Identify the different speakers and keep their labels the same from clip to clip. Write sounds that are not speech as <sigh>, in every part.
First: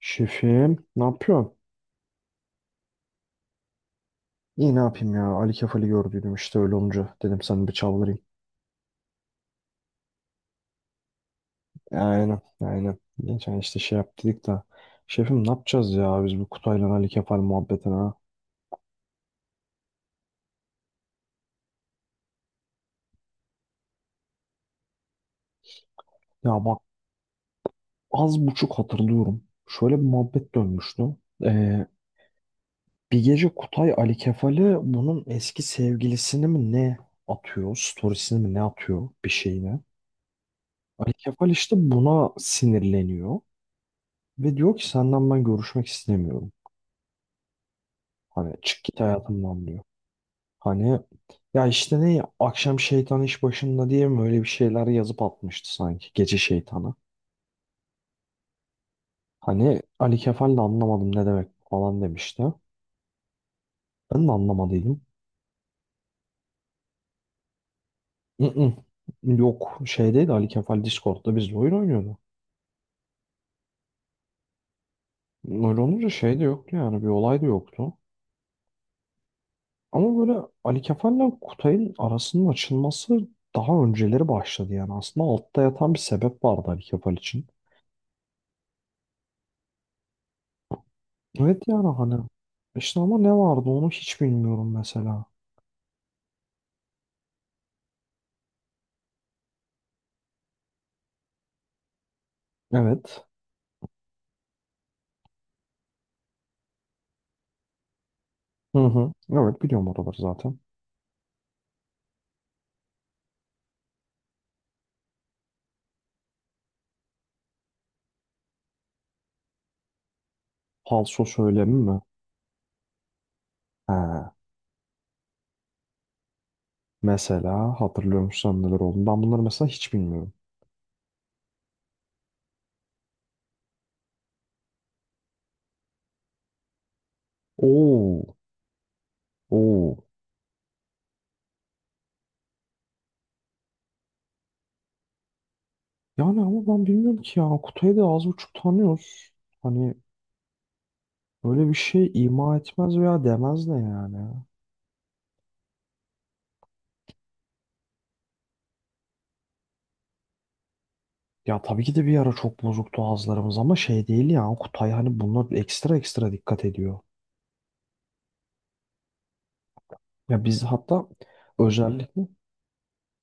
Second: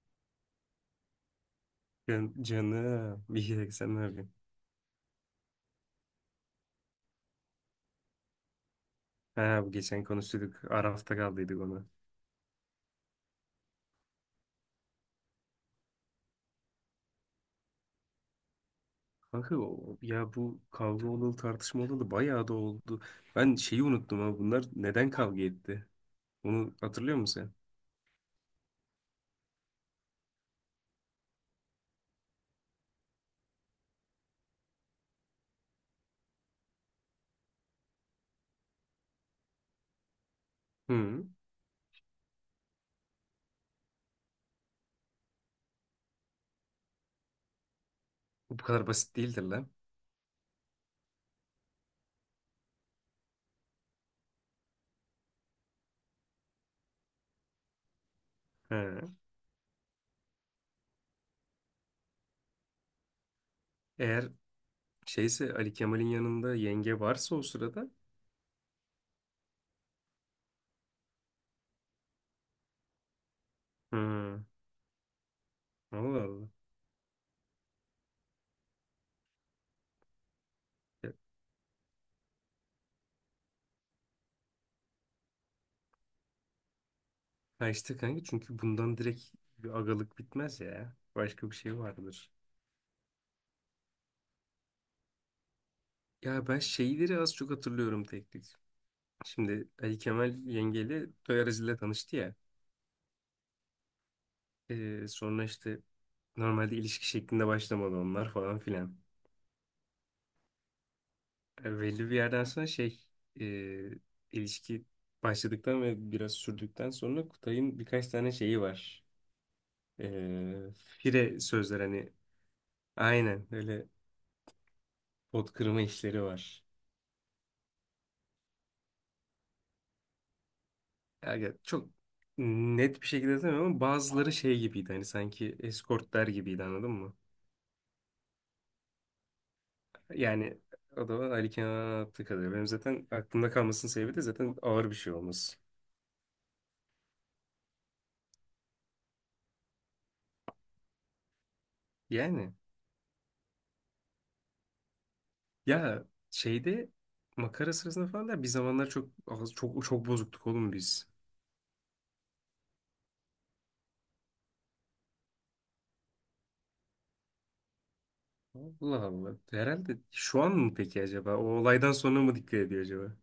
Speaker 1: Şefim, ne yapıyorsun?
Speaker 2: Can, canım. İyi ki de sen ne yapıyorsun?
Speaker 1: İyi ne yapayım ya. Ali Kefal'i gördüydüm işte öyle olunca. Dedim sana bir çaldırayım.
Speaker 2: Ha, bu geçen konuştuk. Arafta kaldıydık ona.
Speaker 1: Aynen, aynen. Geçen işte şey yaptık da. Şefim ne yapacağız ya biz bu Kutay'la Ali Kefal muhabbetine ha?
Speaker 2: Kanka ya bu kavga olalı tartışma olalı bayağı da oldu. Ben şeyi unuttum ha. Bunlar neden kavga etti?
Speaker 1: Ya
Speaker 2: Onu
Speaker 1: bak
Speaker 2: hatırlıyor musun sen?
Speaker 1: az buçuk hatırlıyorum. Şöyle bir muhabbet dönmüştü. Ee, bir gece Kutay Ali Kefal'i bunun eski sevgilisini mi ne atıyor? Storiesini mi ne atıyor bir şeyine? Ali
Speaker 2: Hı.
Speaker 1: Kefal işte buna sinirleniyor. Ve diyor ki senden ben görüşmek istemiyorum. Hani
Speaker 2: Bu
Speaker 1: çık
Speaker 2: kadar
Speaker 1: git
Speaker 2: basit değildir
Speaker 1: hayatımdan
Speaker 2: lan.
Speaker 1: diyor. Hani ya işte ne ya, akşam şeytan iş başında diye mi öyle bir şeyler yazıp atmıştı sanki gece şeytanı.
Speaker 2: Ha.
Speaker 1: Hani Ali Kefal de anlamadım ne demek falan demişti. Ben
Speaker 2: Eğer
Speaker 1: de anlamadıydım.
Speaker 2: şeyse Ali Kemal'in yanında yenge varsa o sırada.
Speaker 1: Mm-mm. Yok, şeydeydi, Ali Kefal Discord'da bizle oyun oynuyordu.
Speaker 2: Hı.
Speaker 1: Öyle olunca
Speaker 2: Allah
Speaker 1: şey de
Speaker 2: Allah.
Speaker 1: yoktu yani bir olay da yoktu. Ama böyle Ali
Speaker 2: Ya,
Speaker 1: Kefal'le Kutay'ın arasının açılması daha önceleri başladı yani. Aslında altta yatan bir sebep vardı Ali Kefal için.
Speaker 2: ha işte kanka çünkü bundan direkt bir agalık bitmez ya. Başka bir
Speaker 1: Evet
Speaker 2: şey
Speaker 1: yani hani
Speaker 2: vardır.
Speaker 1: işte ama ne vardı onu hiç bilmiyorum mesela.
Speaker 2: Ya ben şeyleri az çok hatırlıyorum tek tek. Şimdi Ali Kemal yengeyle toy aracıyla tanıştı ya.
Speaker 1: Evet.
Speaker 2: Sonra işte normalde ilişki şeklinde başlamadı onlar falan
Speaker 1: Hı
Speaker 2: filan.
Speaker 1: hı. Evet biliyorum oraları zaten.
Speaker 2: Yani belli bir yerden sonra şey e, ilişki başladıktan ve biraz sürdükten sonra Kutay'ın birkaç tane şeyi var.
Speaker 1: Falso
Speaker 2: Fire
Speaker 1: söylemi
Speaker 2: sözler
Speaker 1: mi?
Speaker 2: hani aynen öyle
Speaker 1: He.
Speaker 2: pot kırma işleri var.
Speaker 1: Mesela hatırlıyor musun neler oldu? Ben bunları mesela hiç bilmiyorum.
Speaker 2: Yani çok net bir şekilde demiyorum ama bazıları şey gibiydi hani sanki eskortlar gibiydi anladın mı?
Speaker 1: Oo. Oo.
Speaker 2: Yani o da Ali Kenan'a attığı kadarıyla. Benim zaten aklımda kalmasının sebebi de zaten ağır bir şey olması.
Speaker 1: Yani ama ben bilmiyorum ki ya. Kutayı da az buçuk tanıyoruz. Hani böyle bir şey
Speaker 2: Yani
Speaker 1: ima etmez veya demez de yani.
Speaker 2: ya şeyde makara sırasında falan da bir zamanlar çok çok çok bozuktuk oğlum biz.
Speaker 1: Ya tabii ki de bir ara çok bozuktu ağızlarımız ama şey değil ya. Kutay hani bunlar ekstra ekstra dikkat ediyor.
Speaker 2: Allah Allah. Herhalde şu
Speaker 1: Ya
Speaker 2: an
Speaker 1: biz
Speaker 2: mı peki
Speaker 1: hatta
Speaker 2: acaba? O olaydan sonra
Speaker 1: özellikle
Speaker 2: mı dikkat ediyor acaba?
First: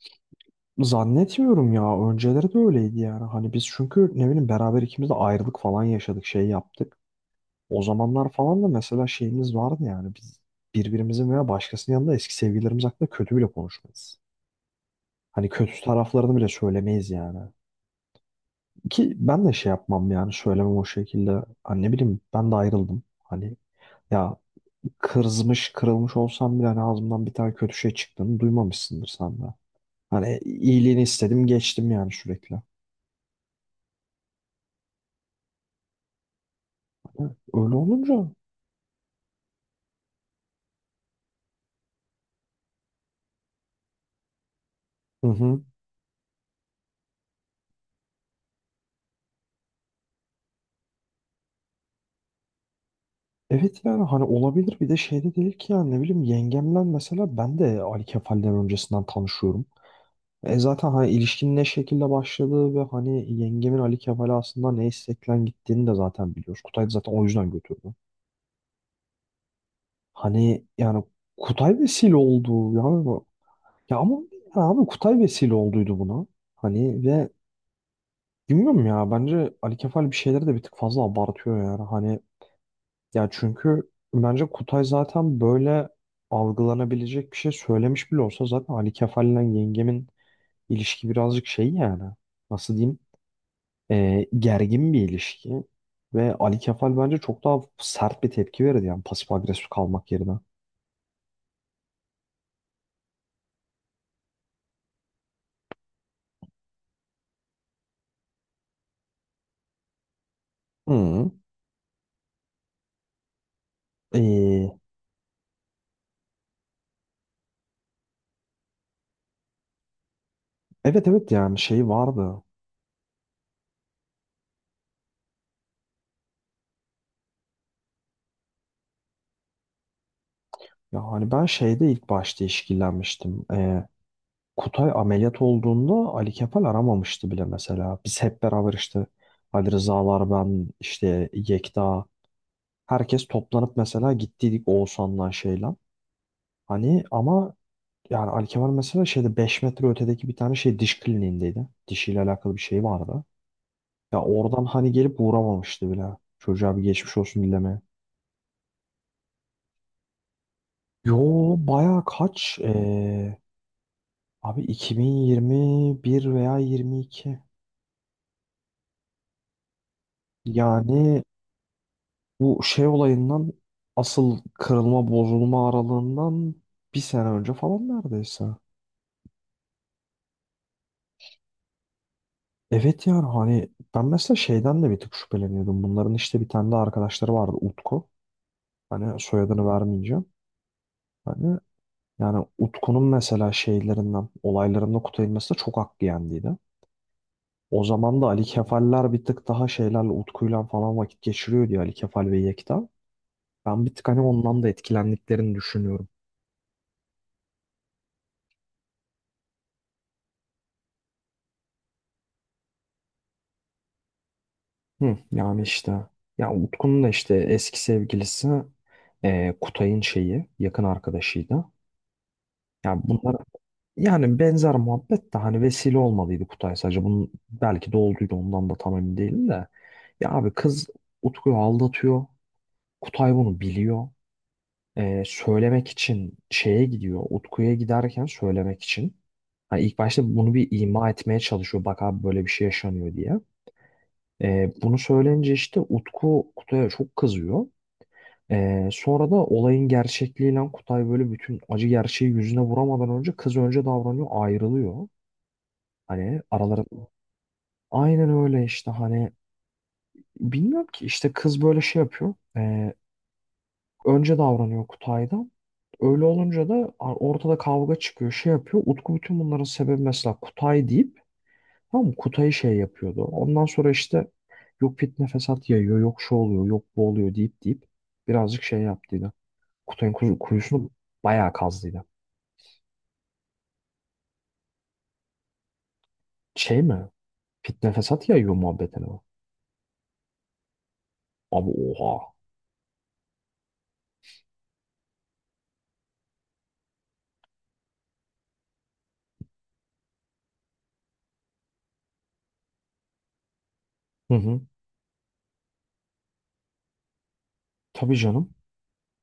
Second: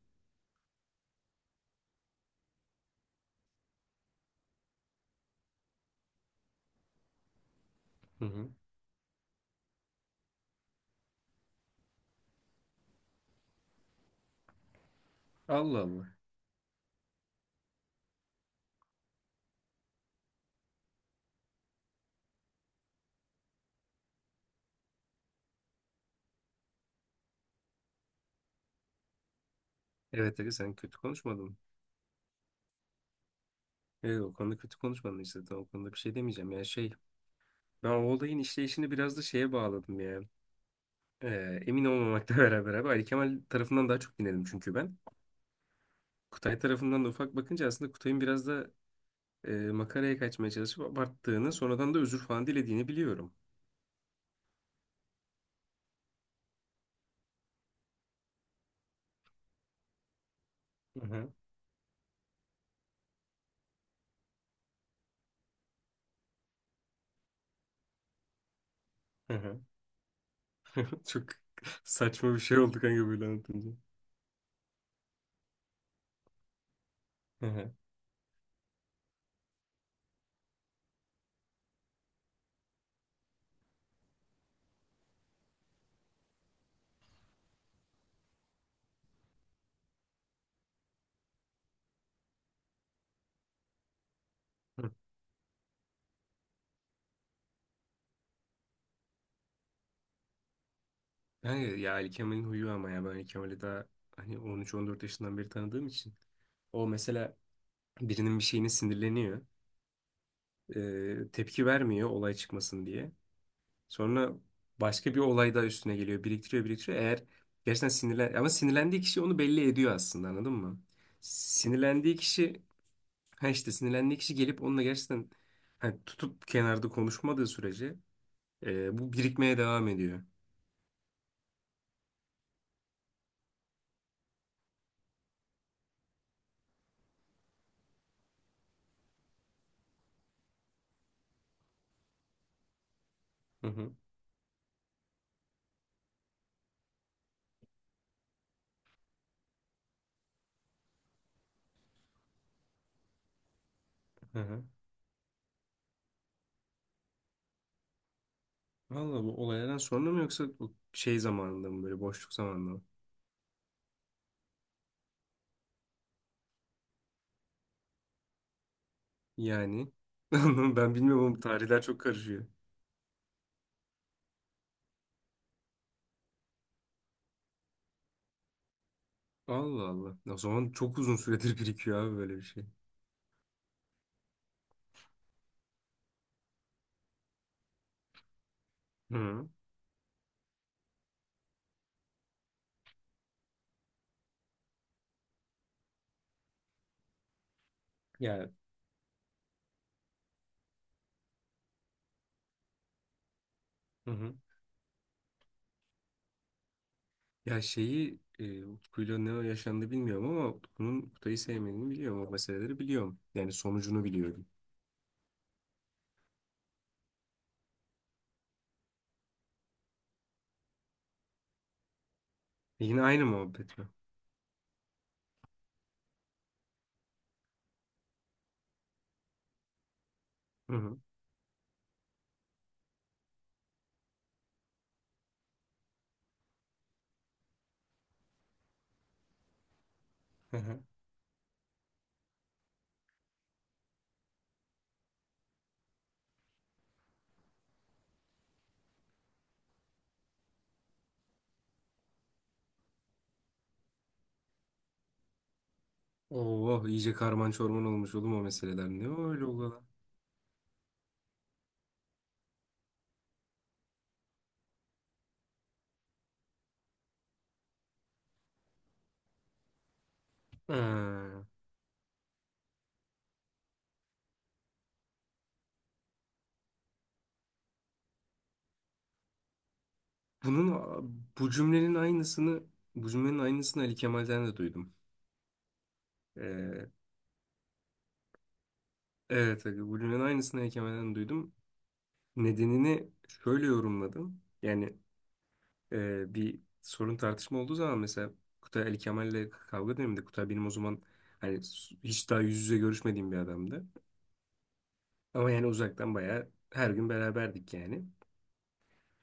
Speaker 1: zannetmiyorum ya. Önceleri de öyleydi yani. Hani biz çünkü ne bileyim beraber ikimiz de ayrılık falan yaşadık, şey yaptık. O
Speaker 2: Hı
Speaker 1: zamanlar
Speaker 2: hı.
Speaker 1: falan da mesela şeyimiz vardı yani. Biz birbirimizin veya başkasının yanında eski sevgililerimiz hakkında kötü bile konuşmayız. Hani kötü
Speaker 2: Allah Allah.
Speaker 1: taraflarını bile söylemeyiz yani. Ki ben de şey yapmam yani söylemem o şekilde. Hani ne bileyim ben de ayrıldım. Hani ya kızmış kırılmış olsam bile hani ağzımdan bir tane kötü şey çıktığını duymamışsındır sen de. Hani
Speaker 2: Evet Ali sen kötü
Speaker 1: iyiliğini
Speaker 2: konuşmadın
Speaker 1: istedim
Speaker 2: mı?
Speaker 1: geçtim yani sürekli.
Speaker 2: Evet o konuda kötü konuşmadın işte. Tamam, o konuda bir şey demeyeceğim. Yani şey
Speaker 1: Öyle
Speaker 2: ben o
Speaker 1: olunca
Speaker 2: olayın işleyişini biraz da şeye bağladım ya. Emin olmamakla <laughs> beraber abi Ali Kemal tarafından daha çok dinledim çünkü ben.
Speaker 1: hı hı.
Speaker 2: Kutay tarafından da ufak bakınca aslında Kutay'ın biraz da makaraya kaçmaya çalışıp abarttığını sonradan da özür falan dilediğini biliyorum.
Speaker 1: Evet yani hani olabilir bir de şey de değil ki yani ne bileyim yengemler mesela ben de Ali Kefal'den öncesinden tanışıyorum. E zaten
Speaker 2: Hı
Speaker 1: hani
Speaker 2: hı,
Speaker 1: ilişkinin ne şekilde başladığı ve hani yengemin Ali Kefal'e aslında ne isteklen gittiğini de zaten biliyoruz. Kutay da zaten o yüzden götürdü.
Speaker 2: hı hı.
Speaker 1: Hani yani
Speaker 2: <laughs> Çok
Speaker 1: Kutay vesile
Speaker 2: saçma bir şey
Speaker 1: oldu
Speaker 2: oldu
Speaker 1: yani
Speaker 2: kanka böyle anlatınca.
Speaker 1: ya ama ya abi Kutay vesile olduydu buna. Hani ve
Speaker 2: Hı hı.
Speaker 1: bilmiyorum ya bence Ali Kefal bir şeyleri de bir tık fazla abartıyor yani. Hani ya çünkü bence Kutay zaten böyle algılanabilecek bir şey söylemiş bile olsa zaten Ali Kefal'le yengemin ilişki birazcık şey yani nasıl diyeyim
Speaker 2: Hı.
Speaker 1: gergin bir ilişki ve Ali Kefal bence çok daha sert bir tepki verirdi yani pasif agresif kalmak yerine.
Speaker 2: Kanka ya Ali Kemal'in huyu ama ya ben Ali Kemal'i daha hani 13-14 yaşından beri tanıdığım için. O mesela birinin bir şeyine sinirleniyor.
Speaker 1: Hı.
Speaker 2: Tepki vermiyor olay çıkmasın diye. Sonra
Speaker 1: E,
Speaker 2: başka bir olay daha üstüne geliyor. Biriktiriyor, biriktiriyor. Eğer gerçekten sinirlen... Ama sinirlendiği kişi onu belli ediyor aslında anladın mı?
Speaker 1: evet evet yani şey
Speaker 2: Sinirlendiği
Speaker 1: vardı
Speaker 2: kişi... Ha işte sinirlendiği kişi gelip onunla gerçekten hani tutup kenarda konuşmadığı sürece bu birikmeye devam ediyor.
Speaker 1: ya hani ben şeyde ilk başta işkillenmiştim Kutay ameliyat olduğunda Ali Kefal aramamıştı bile mesela. Biz hep beraber işte Ali Rızalar, ben, işte Yekta, herkes
Speaker 2: Hı
Speaker 1: toplanıp
Speaker 2: hı.
Speaker 1: mesela gittiydik Oğuzhan'la şeyle. Hani ama yani Ali Kefal mesela şeyde 5 metre ötedeki bir tane şey diş kliniğindeydi. Dişiyle alakalı bir şey vardı. Ya
Speaker 2: Hı hı.
Speaker 1: oradan hani gelip uğramamıştı bile. Çocuğa bir geçmiş olsun dilemeye.
Speaker 2: Valla bu olaylardan sonra mı yoksa bu
Speaker 1: Yo
Speaker 2: şey zamanında mı böyle
Speaker 1: baya
Speaker 2: boşluk
Speaker 1: kaç?
Speaker 2: zamanında mı?
Speaker 1: Abi 2021 veya 22.
Speaker 2: Yani <laughs> ben
Speaker 1: Yani
Speaker 2: bilmiyorum ama tarihler çok karışıyor.
Speaker 1: bu şey olayından asıl kırılma bozulma aralığından bir sene önce falan neredeyse.
Speaker 2: Allah Allah. O zaman çok uzun süredir birikiyor abi böyle bir şey.
Speaker 1: Evet yani hani ben mesela şeyden de bir tık şüpheleniyordum. Bunların işte bir tane de arkadaşları vardı Utku. Hani
Speaker 2: Hı.
Speaker 1: soyadını vermeyeceğim. Hani yani Utku'nun mesela şeylerinden olaylarında Kutay'ın mesela çok hakkı yendiydi. O zaman da Ali
Speaker 2: Yani.
Speaker 1: Kefaller bir tık daha şeylerle Utku'yla falan vakit geçiriyor diye Ali Kefal ve Yekta. Ben bir tık
Speaker 2: Hı
Speaker 1: hani
Speaker 2: hı.
Speaker 1: ondan da etkilendiklerini düşünüyorum.
Speaker 2: Ya şeyi Utku'yla ne yaşandı bilmiyorum ama Utku'nun Kutay'ı sevmediğini biliyorum. O meseleleri biliyorum. Yani sonucunu biliyorum.
Speaker 1: Hı, yani işte ya Utku'nun da işte eski sevgilisi Kutay'ın şeyi yakın arkadaşıydı.
Speaker 2: E
Speaker 1: Yani
Speaker 2: yine aynı
Speaker 1: bunlar
Speaker 2: muhabbet mi?
Speaker 1: yani benzer muhabbet de hani vesile olmalıydı Kutay sadece bunun belki de olduydu ondan da tam emin değilim de. Ya abi
Speaker 2: Hı
Speaker 1: kız
Speaker 2: hı.
Speaker 1: Utku'yu aldatıyor. Kutay bunu biliyor. E, söylemek için şeye gidiyor. Utku'ya giderken söylemek için. Hani ilk başta bunu
Speaker 2: Hı
Speaker 1: bir
Speaker 2: hı.
Speaker 1: ima etmeye çalışıyor. Bak abi böyle bir şey yaşanıyor diye. E, bunu söyleyince işte Utku Kutay'a çok kızıyor. Sonra da olayın gerçekliğiyle Kutay böyle bütün acı gerçeği yüzüne vuramadan önce kız önce davranıyor ayrılıyor. Hani
Speaker 2: Oh
Speaker 1: araları
Speaker 2: iyice karman çorman olmuş
Speaker 1: aynen
Speaker 2: oğlum o
Speaker 1: öyle
Speaker 2: meseleler.
Speaker 1: işte
Speaker 2: Ne o
Speaker 1: hani
Speaker 2: öyle ola?
Speaker 1: bilmiyorum ki işte kız böyle şey yapıyor. Önce davranıyor Kutay'dan. Öyle olunca da ortada kavga çıkıyor şey yapıyor. Utku bütün bunların sebebi mesela Kutay deyip
Speaker 2: Ha.
Speaker 1: tamam mı? Kutay'ı şey yapıyordu. Ondan sonra işte yok fitne fesat yayıyor yok şu oluyor yok bu oluyor deyip deyip birazcık şey yaptıydı. Kutay'ın kuy-
Speaker 2: Bunun
Speaker 1: kuyusunu
Speaker 2: bu
Speaker 1: bayağı
Speaker 2: cümlenin
Speaker 1: kazdıydı.
Speaker 2: aynısını bu cümlenin aynısını Ali Kemal'den de duydum.
Speaker 1: Şey
Speaker 2: Ee,
Speaker 1: mi? Fitne fesat yayıyor muhabbetine mi?
Speaker 2: evet aga, bu cümlenin aynısını Ali Kemal'den duydum.
Speaker 1: Abi oha.
Speaker 2: Nedenini şöyle yorumladım. Yani bir sorun tartışma olduğu zaman mesela Kutay Ali Kemal'le kavga döneminde Kutay benim o zaman hani hiç daha yüz yüze görüşmediğim bir adamdı.
Speaker 1: Hı hı.
Speaker 2: Ama yani uzaktan bayağı her gün beraberdik yani.
Speaker 1: Tabii canım.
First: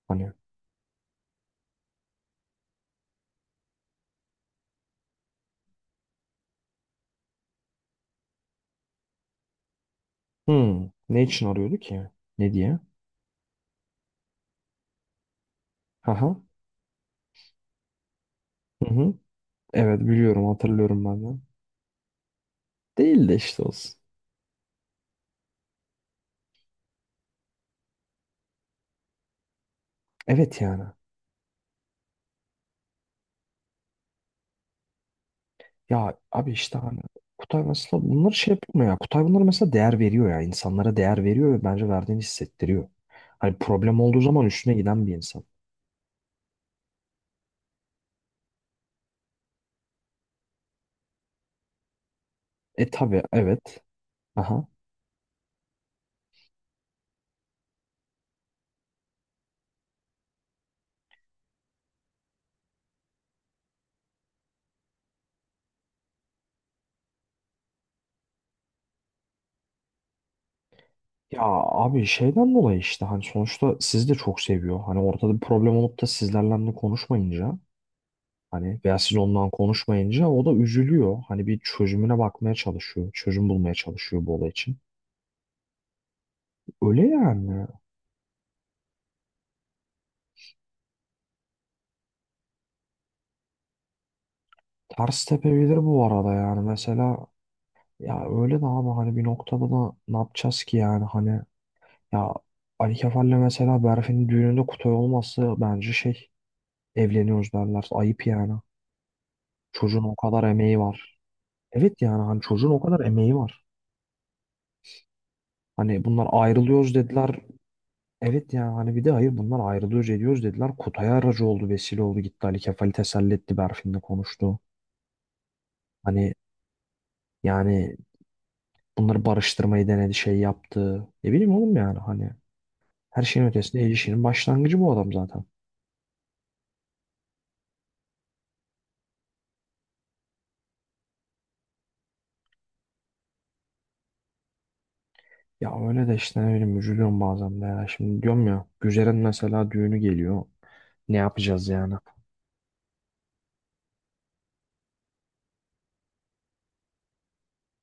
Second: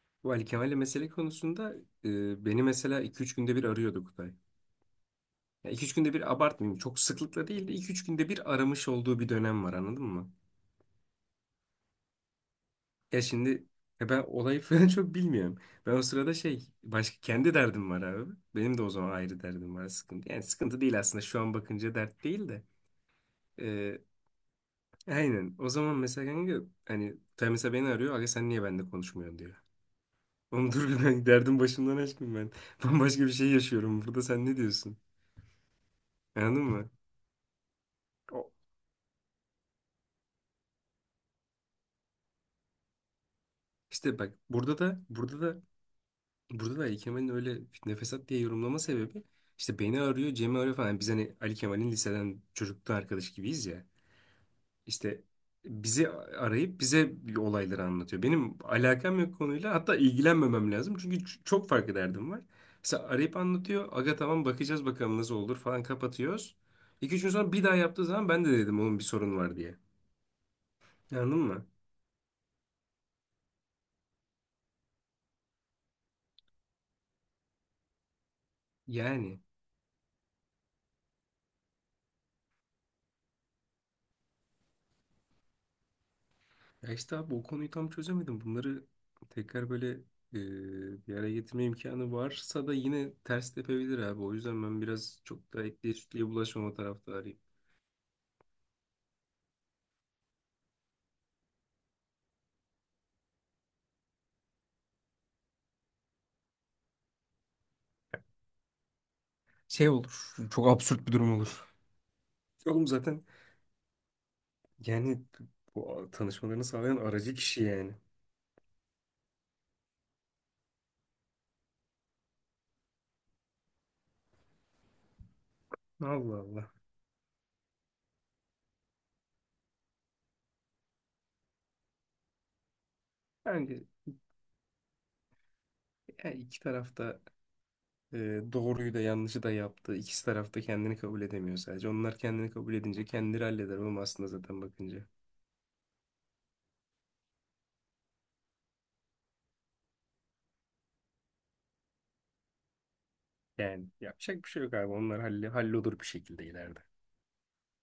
Speaker 1: Hani.
Speaker 2: Bu Ali Kemal'le mesele konusunda beni mesela iki üç günde bir arıyordu Kutay. Yani 2-3 günde bir abartmayayım. Çok sıklıkla değil de iki üç günde bir aramış olduğu bir dönem var anladın mı?
Speaker 1: Hı. Ne için arıyordu ki? Ne diye?
Speaker 2: Ya şimdi ya ben olayı <laughs> falan çok bilmiyorum. Ben o sırada
Speaker 1: Aha,
Speaker 2: şey başka kendi derdim var abi. Benim de
Speaker 1: hı
Speaker 2: o zaman
Speaker 1: hı.
Speaker 2: ayrı derdim var
Speaker 1: Evet
Speaker 2: sıkıntı. Yani
Speaker 1: biliyorum
Speaker 2: sıkıntı değil
Speaker 1: hatırlıyorum
Speaker 2: aslında
Speaker 1: ben de.
Speaker 2: şu an bakınca dert değil de.
Speaker 1: Değil de işte olsun.
Speaker 2: Ee, aynen o zaman mesela kanka hani Tay mesela beni arıyor. Aga sen niye benimle konuşmuyorsun diyor.
Speaker 1: Evet
Speaker 2: Oğlum
Speaker 1: yani.
Speaker 2: dur bir ben derdim başımdan aşkım ben. <laughs> Bambaşka bir şey yaşıyorum burada sen ne diyorsun?
Speaker 1: Ya abi
Speaker 2: Anladın
Speaker 1: işte
Speaker 2: mı?
Speaker 1: hani Kutay mesela bunları
Speaker 2: O-
Speaker 1: şey yapmıyor ya. Kutay bunları mesela değer veriyor ya. İnsanlara değer veriyor ve bence verdiğini hissettiriyor. Hani problem
Speaker 2: İşte
Speaker 1: olduğu
Speaker 2: bak
Speaker 1: zaman üstüne
Speaker 2: burada da
Speaker 1: giden bir insan.
Speaker 2: burada da Ali Kemal'in öyle fitne fesat diye yorumlama sebebi işte beni arıyor, Cem'i arıyor falan. Biz hani Ali Kemal'in liseden
Speaker 1: E
Speaker 2: çocukluktan
Speaker 1: tabii
Speaker 2: arkadaş gibiyiz
Speaker 1: evet.
Speaker 2: ya.
Speaker 1: Aha.
Speaker 2: İşte bizi arayıp bize olayları anlatıyor. Benim alakam yok konuyla hatta ilgilenmemem lazım. Çünkü çok farklı derdim var. Mesela arayıp anlatıyor. Aga tamam bakacağız bakalım nasıl olur falan kapatıyoruz. İki üç gün sonra bir daha yaptığı zaman ben de dedim onun bir sorun var diye. Anladın
Speaker 1: Ya
Speaker 2: mı?
Speaker 1: abi şeyden dolayı işte hani sonuçta sizi de çok seviyor. Hani ortada bir problem olup da sizlerle de konuşmayınca hani veya siz
Speaker 2: Yani.
Speaker 1: ondan konuşmayınca o da üzülüyor. Hani bir çözümüne bakmaya çalışıyor. Çözüm bulmaya çalışıyor bu olay için.
Speaker 2: Ya
Speaker 1: Öyle
Speaker 2: işte abi o
Speaker 1: yani.
Speaker 2: konuyu tam çözemedim. Bunları tekrar böyle bir araya getirme imkanı varsa da yine ters tepebilir abi. O yüzden ben biraz
Speaker 1: Ters
Speaker 2: çok da
Speaker 1: tepebilir
Speaker 2: etliye
Speaker 1: bu
Speaker 2: sütlüye
Speaker 1: arada yani.
Speaker 2: bulaşmama
Speaker 1: Mesela
Speaker 2: taraftarıyım.
Speaker 1: ya öyle de abi hani bir noktada da ne yapacağız ki yani hani ya Ali Kefal'le mesela Berfin'in düğününde Kutay olması bence şey evleniyoruz derler. Ayıp yani.
Speaker 2: Şey
Speaker 1: Çocuğun o
Speaker 2: olur.
Speaker 1: kadar
Speaker 2: Çok
Speaker 1: emeği
Speaker 2: absürt bir
Speaker 1: var.
Speaker 2: durum olur.
Speaker 1: Evet yani hani çocuğun o
Speaker 2: Oğlum
Speaker 1: kadar
Speaker 2: zaten
Speaker 1: emeği var.
Speaker 2: yani
Speaker 1: Hani
Speaker 2: bu
Speaker 1: bunlar
Speaker 2: tanışmalarını
Speaker 1: ayrılıyoruz
Speaker 2: sağlayan aracı
Speaker 1: dediler.
Speaker 2: kişi yani.
Speaker 1: Evet yani hani bir de hayır bunlar ayrılıyoruz ediyoruz dediler. Kutay aracı oldu vesile oldu gitti Ali Kefal'i teselli etti Berfin'le konuştu. Hani
Speaker 2: Allah Allah.
Speaker 1: yani bunları barıştırmayı denedi şey yaptı. Ne bileyim oğlum yani hani her şeyin ötesinde
Speaker 2: Bence
Speaker 1: ilişkinin başlangıcı bu adam zaten.
Speaker 2: yani iki tarafta doğruyu da yanlışı da yaptı. İkisi tarafta kendini kabul edemiyor sadece. Onlar kendini kabul edince kendileri halleder oğlum aslında zaten bakınca.
Speaker 1: Ya öyle de işte ne bileyim üzülüyorum bazen de ya. Şimdi diyorum ya Güzel'in mesela düğünü geliyor. Ne yapacağız yani?
Speaker 2: Yani yapacak bir şey yok abi. Onlar halle, hallolur bir şekilde ileride.